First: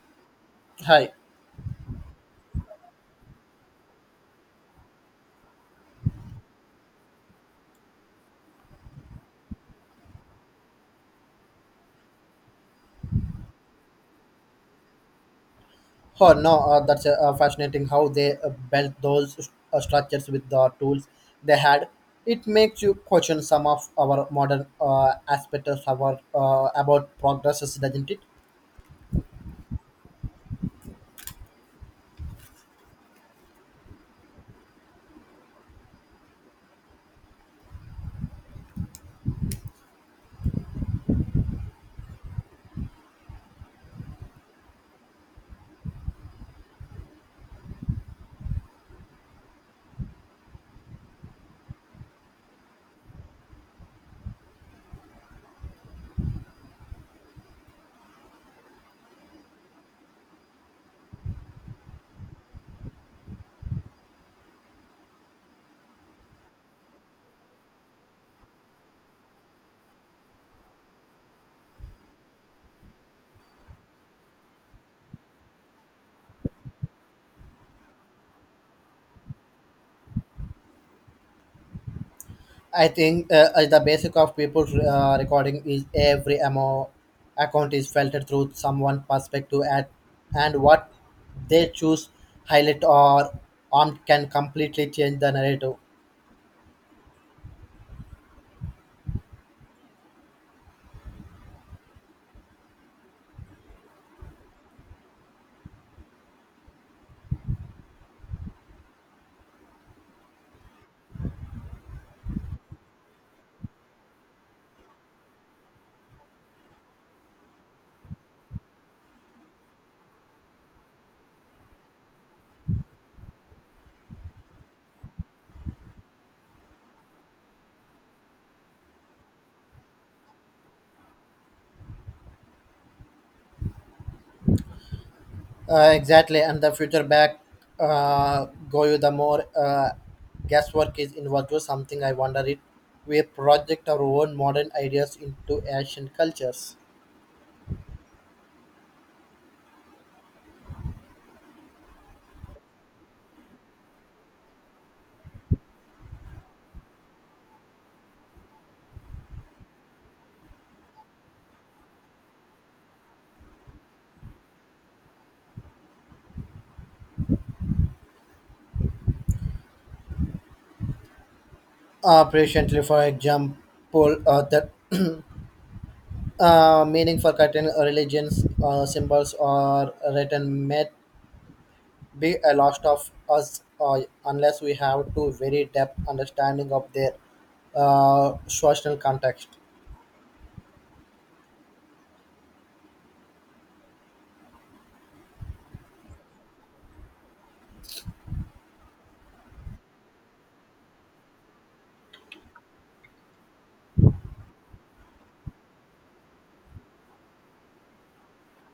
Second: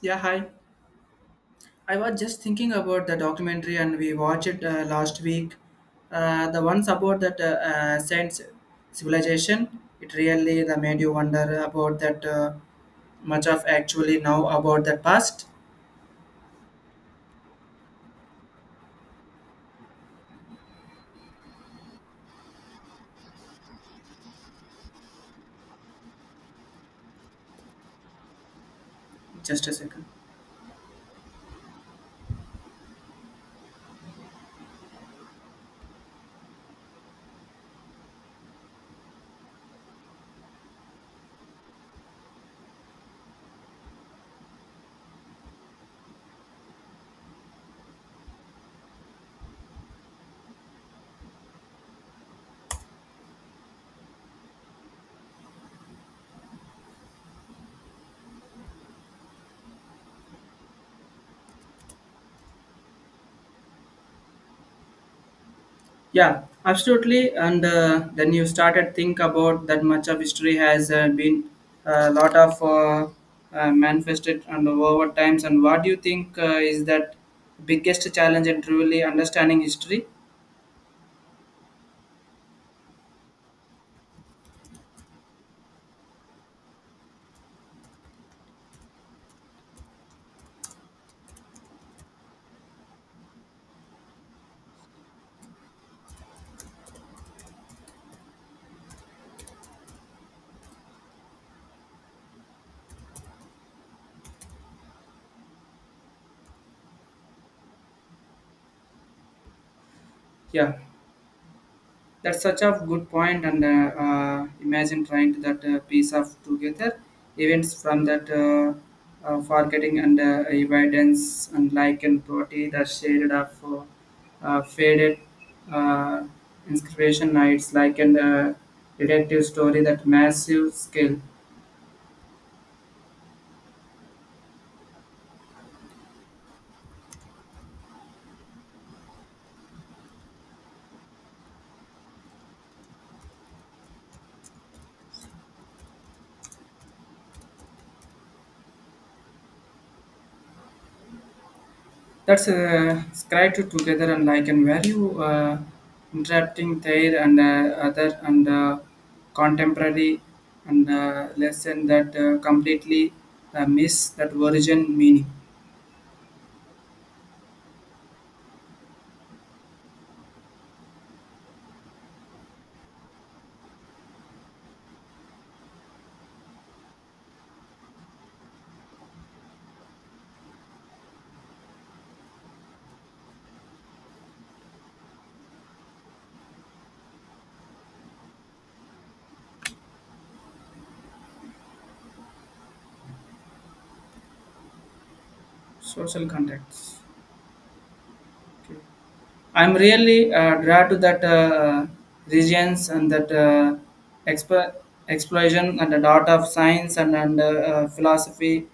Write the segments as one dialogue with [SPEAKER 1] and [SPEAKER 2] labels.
[SPEAKER 1] Yeah, hi.
[SPEAKER 2] Hi.
[SPEAKER 1] I was just thinking about the documentary and we watched it last week. The ones about that Saints civilization, it really that made you wonder about that much of actually now about that past.
[SPEAKER 2] Oh no, that's fascinating how they built those structures with the tools they had. It makes you question some of our modern aspects of our about progresses, doesn't it?
[SPEAKER 1] Just a second. Yeah, absolutely. And then you started think about that much of history has been a lot of manifested and over times. And what do you think is that biggest challenge in truly understanding history?
[SPEAKER 2] I think the basic of people's recording is every amount account is filtered through someone perspective at and what they choose highlight or arm can completely change the narrative.
[SPEAKER 1] Yeah, that's such a good point. And imagine trying to that piece of together events from that forgetting and evidence and like and property that shaded of faded uh, inspiration nights like and detective story that massive scale.
[SPEAKER 2] Exactly, and the future back go you the more guesswork is involved. Or something I wonder it. We project our own modern ideas into ancient cultures.
[SPEAKER 1] That's scratched together and like and where you interrupting there and other and contemporary and lesson that completely miss that origin meaning
[SPEAKER 2] Patiently, for example, that meaning for certain religions, symbols, or written may be a lost of us unless we have to very depth understanding of their social context.
[SPEAKER 1] social context. I'm really drawn to that regions and that exp- explosion and the art of science and philosophy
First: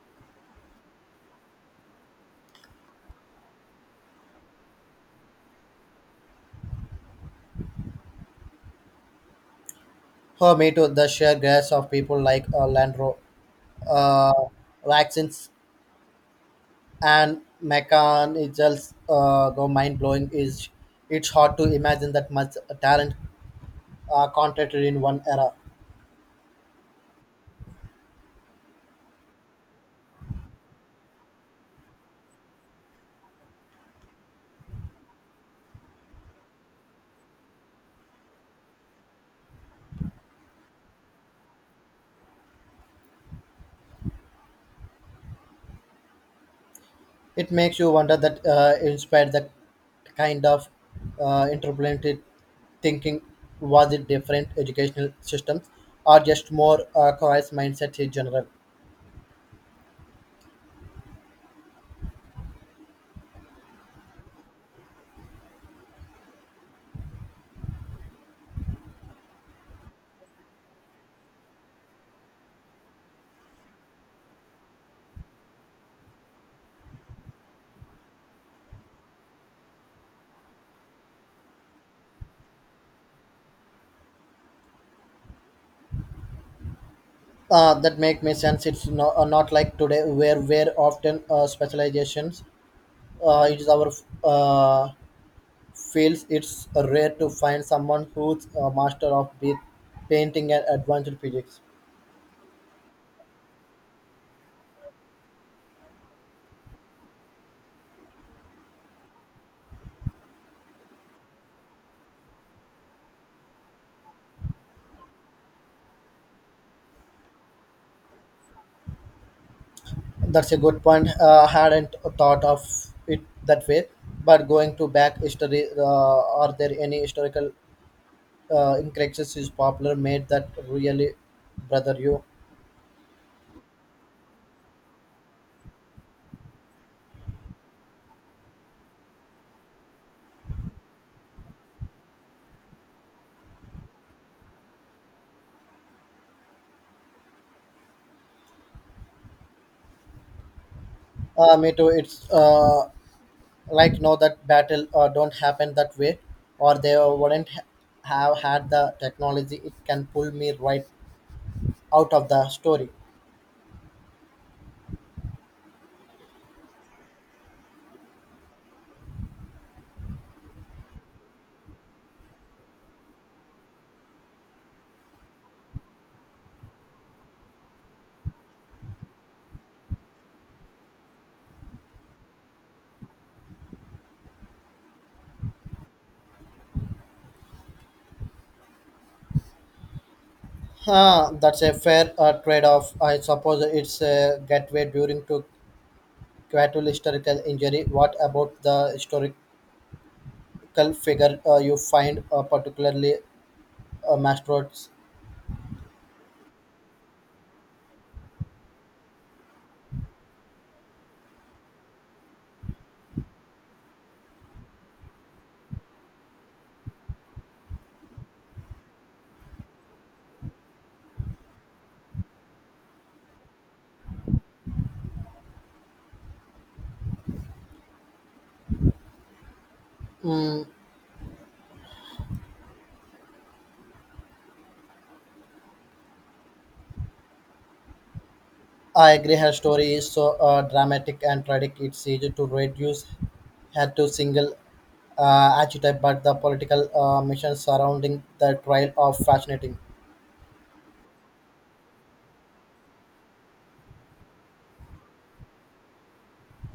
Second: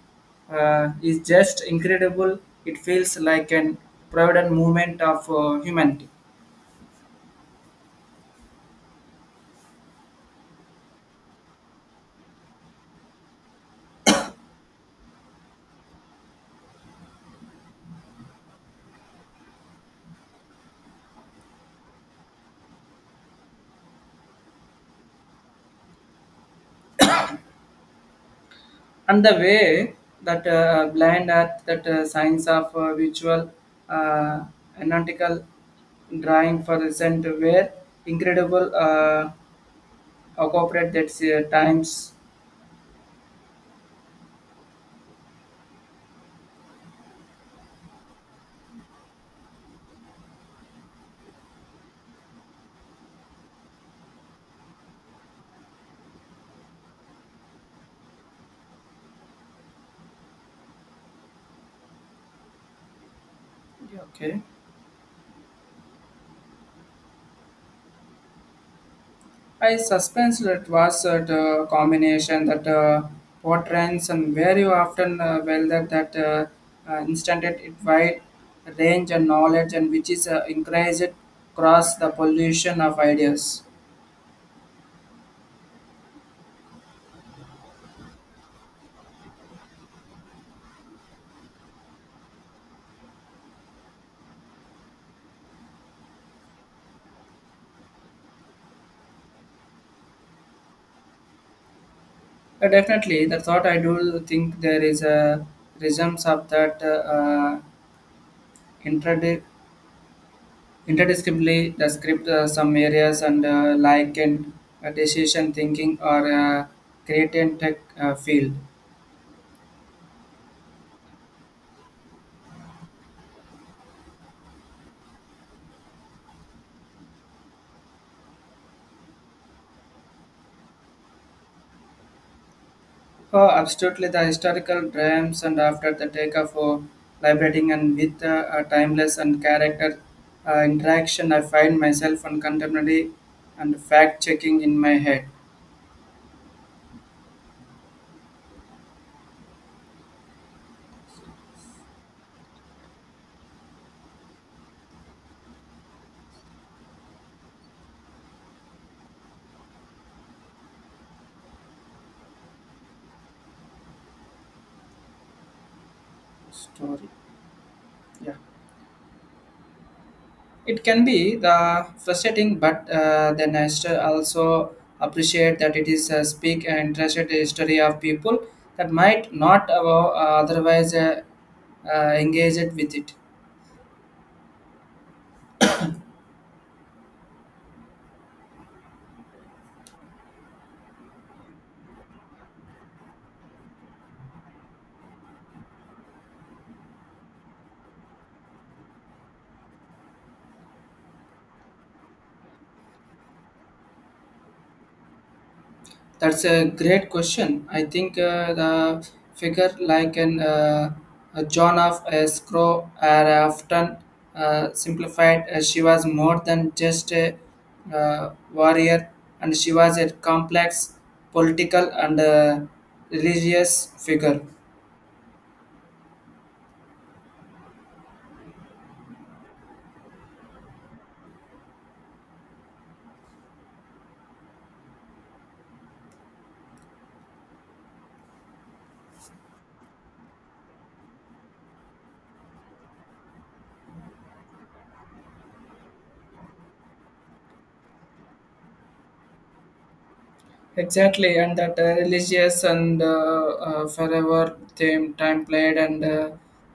[SPEAKER 1] is just incredible. It feels like an provident movement of humanity.
[SPEAKER 2] For me too, the sheer grace of people like Landro uh, vaccines and mechanisms go mind blowing. Is it's hard to imagine that much talent concentrated in one era.
[SPEAKER 1] And the way that blind art, that science of visual, uh, anatomical drawing for recent were incredible occupate that times.
[SPEAKER 2] It makes you wonder that inspired that kind of interpolated thinking, was it different educational systems or just more coarse mindset in general.
[SPEAKER 1] Okay. I suspense that was a combination that what trends and where you often well that instant it wide range and knowledge and which is increased across the pollution of ideas.
[SPEAKER 2] That make me sense it's no, not like today where often specializations is our uh, feels it's rare to find someone who's a master of both painting and advanced physics.
[SPEAKER 1] Definitely, the thought I do think there is a resumes of that intradi- interdisciplinary the script some areas and like and decision thinking or creative tech field.
[SPEAKER 2] That's a good point. Hadn't thought of it that way. But going to back history, are there any historical incorrections is popular made that really bother you?
[SPEAKER 1] Oh, absolutely. The historical dramas and after the takeoff for liberating and with a timeless and character interaction, I find myself on contemporary and fact checking in my head
[SPEAKER 2] Me too. It's like no, that battle don't happen that way, or they wouldn't ha- have had the technology. It can pull me right out of the story.
[SPEAKER 1] story. Yeah, it can be the frustrating, but then I still also appreciate that it is a speak and interested history of people that might not otherwise engage it with it.
[SPEAKER 2] Huh, that's a fair trade-off. I suppose it's a gateway during to cattle historical injury. What about the historical figure you find particularly Mastrots?
[SPEAKER 1] That's a great question. I think the figure like an a John of Escrow are often simplified. She was more than just a warrior, and she was a complex political and religious figure.
[SPEAKER 2] Mm, I agree her story is so dramatic and tragic. It's easy to reduce her to single archetype, but the political mission surrounding the trial are fascinating.
[SPEAKER 1] Exactly, and that religious and forever theme time played and uh,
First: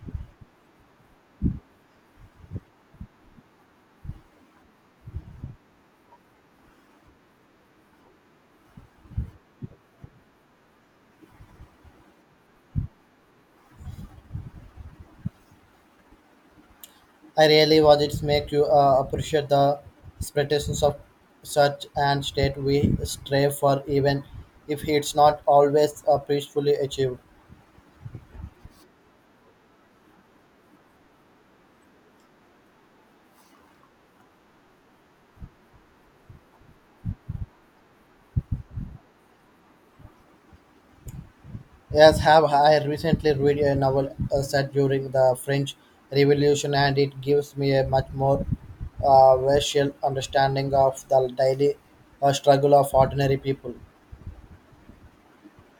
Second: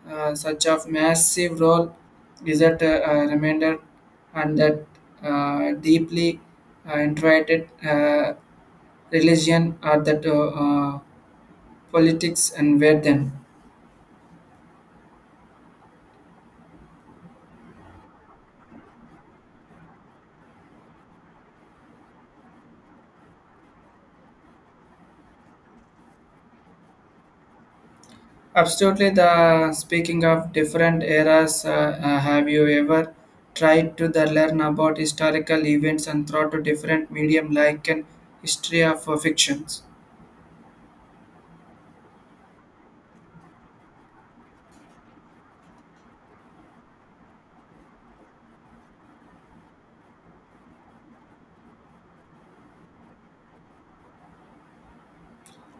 [SPEAKER 1] uh, such a massive role is that reminder and that deeply integrated religion or that politics and where them.
[SPEAKER 2] I really was. It's make you appreciate the expectations of such and state we strive for, even if it's not always peacefully achieved.
[SPEAKER 1] Absolutely. The speaking of different eras, have you ever tried to the learn about historical events and through to different medium like an history of fictions?
[SPEAKER 2] Yes, have I recently read a novel set during the French Revolution, and it gives me a much more racial understanding of the daily struggle of ordinary people.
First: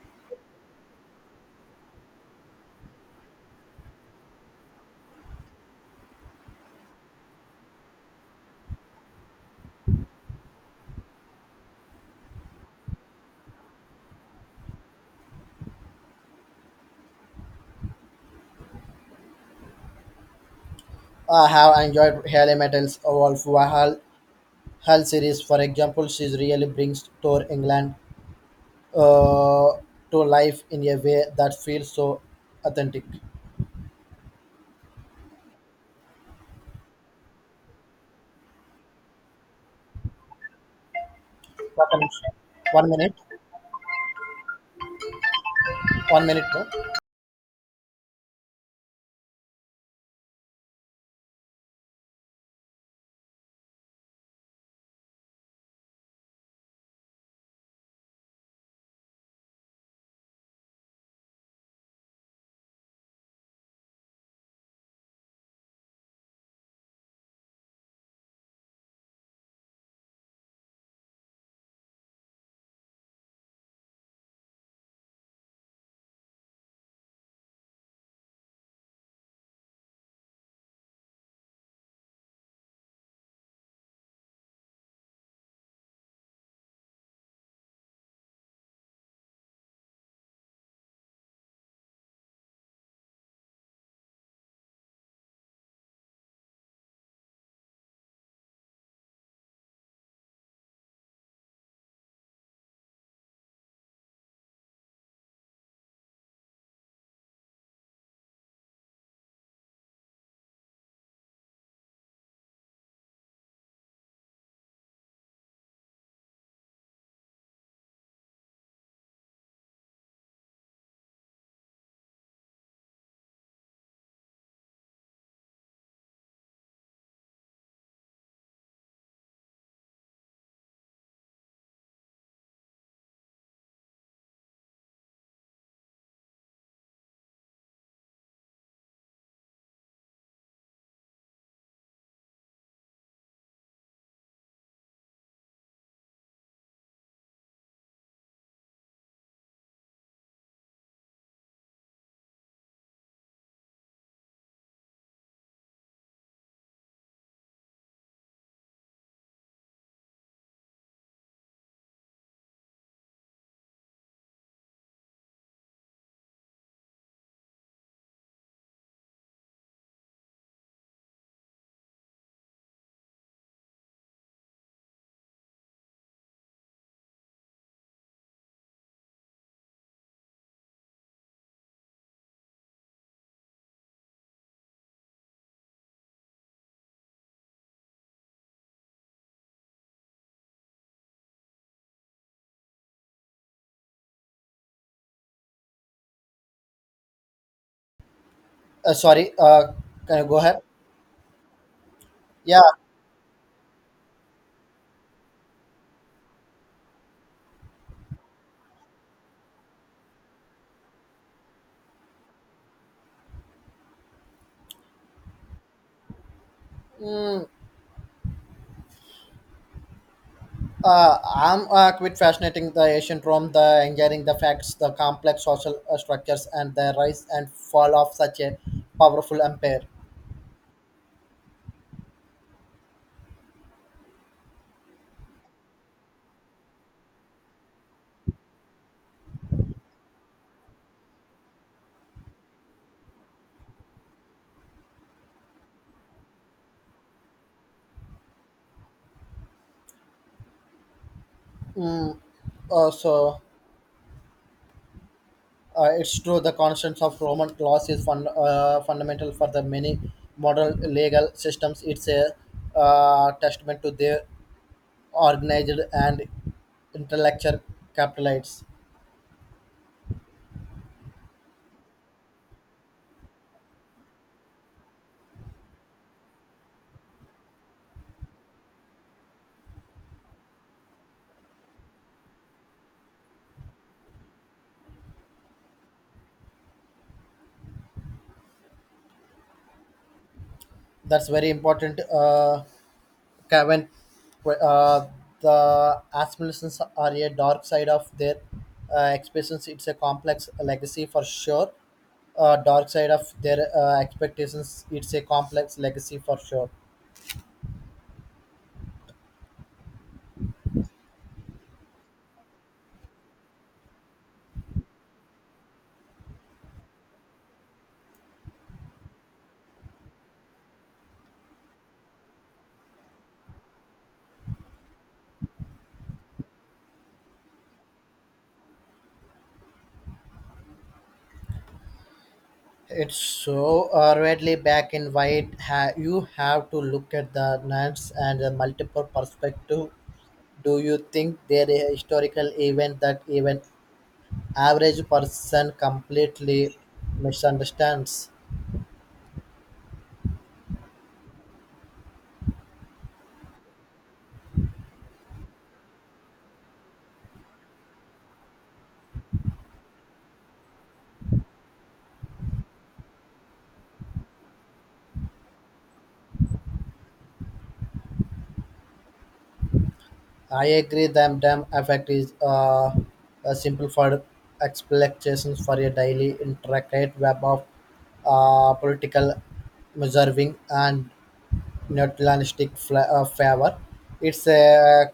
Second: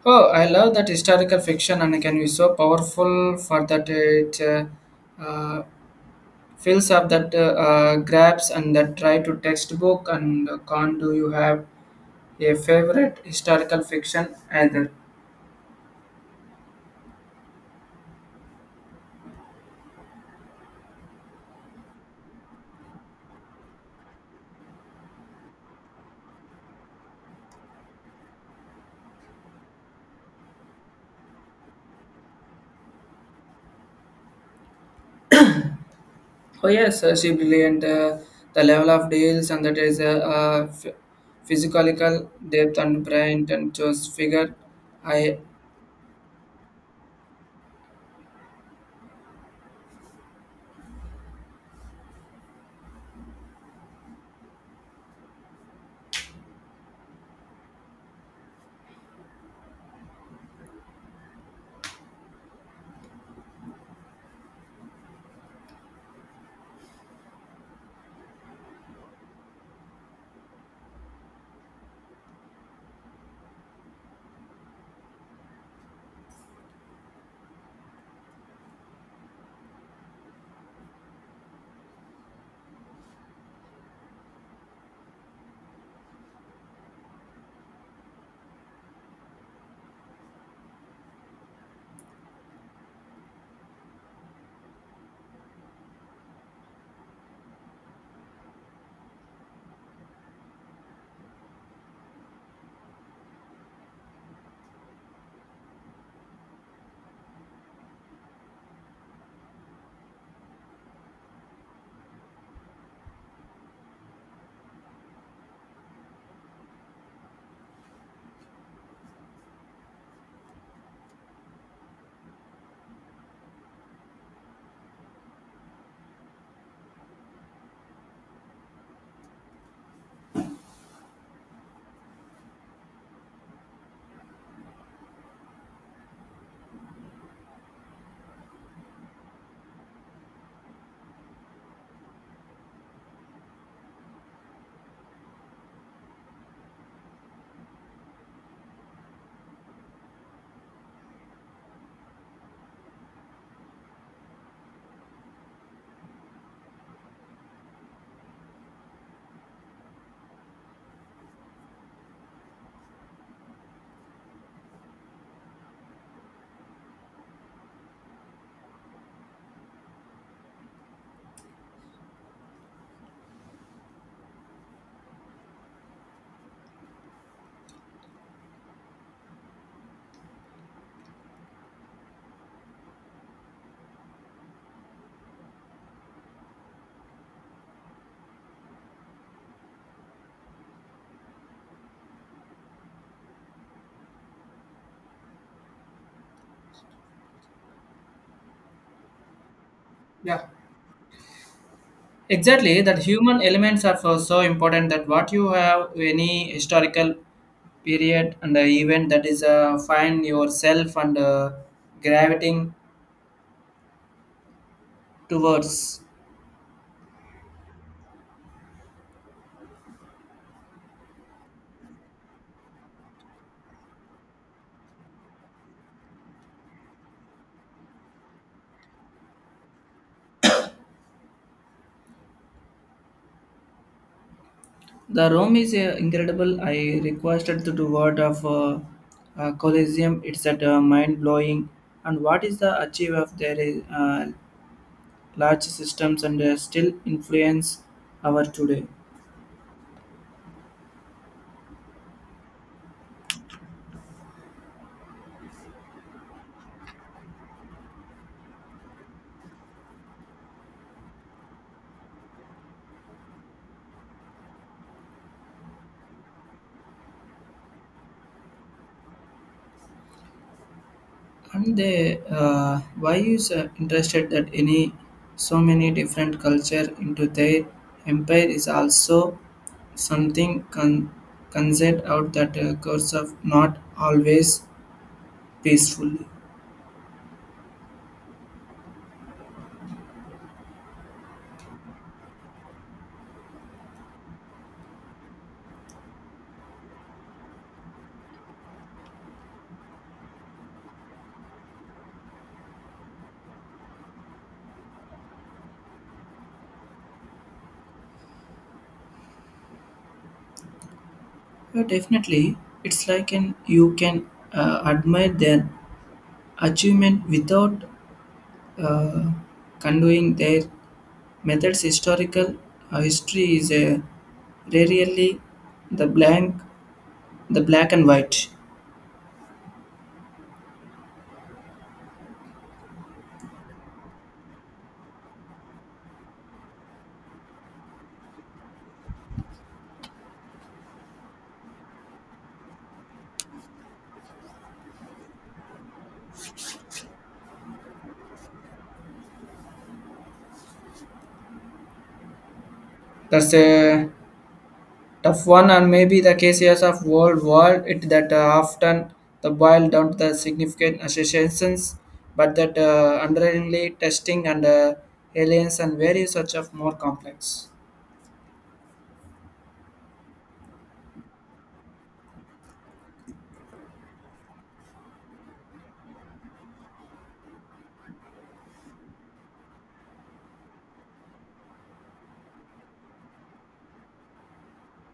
[SPEAKER 1] Oh, I love that historical fiction and it can be so powerful for that it uh, fills up that grabs and that try to textbook and con. Do you have a favorite historical fiction either?
[SPEAKER 2] I have enjoyed Haley Metal's Wolf Hall series, for example. She really brings to England uh, to life in a way that feels so authentic.
[SPEAKER 1] Oh yes, she brilliant. The level of deals and that is a physiological depth
[SPEAKER 2] One
[SPEAKER 1] and
[SPEAKER 2] minute,
[SPEAKER 1] brain and just figure. I
[SPEAKER 2] one minute. No, sorry. Can you go
[SPEAKER 1] yeah
[SPEAKER 2] ahead? Yeah,
[SPEAKER 1] exactly that human elements are for so important that what you have any historical period and event that is find yourself and gravitating towards.
[SPEAKER 2] I'm quite fascinating the ancient Rome, the engineering, the facts, the complex social structures, and the rise and fall of such a powerful empire.
[SPEAKER 1] The Rome is incredible. I requested to do word of Colosseum. It's at mind blowing. And what is the achieve of their large systems and still influence our today?
[SPEAKER 2] So, it's true the constants of Roman laws is fun, fundamental for the many modern legal systems. It's a testament to their organized and intellectual capitalists.
[SPEAKER 1] And they, why is interested that any so many different culture into their empire is also something concerned out that course of not always peacefully.
[SPEAKER 2] That's very important, Kevin. Uh, the aspirations are a dark side of their expressions. It's a complex legacy for sure. Dark side of their expectations. It's a complex legacy for sure.
[SPEAKER 1] Yeah, definitely. It's like an you can admire their achievement without uh, condoning their methods. Historical history is a rarely the blank, the black and white.
[SPEAKER 2] It's so redly back in white. You have to look at the nuts and the multiple perspective. Do you think their historical event that even average person completely misunderstands.
[SPEAKER 1] That's a tough one, and maybe the cases of World War it that often the boil down to the significant associations, but that underlyingly testing and aliens and various such of more complex.
[SPEAKER 2] I agree that damn effect is a simple for explanations for a daily intricate web of political observing and nationalistic favor. It's a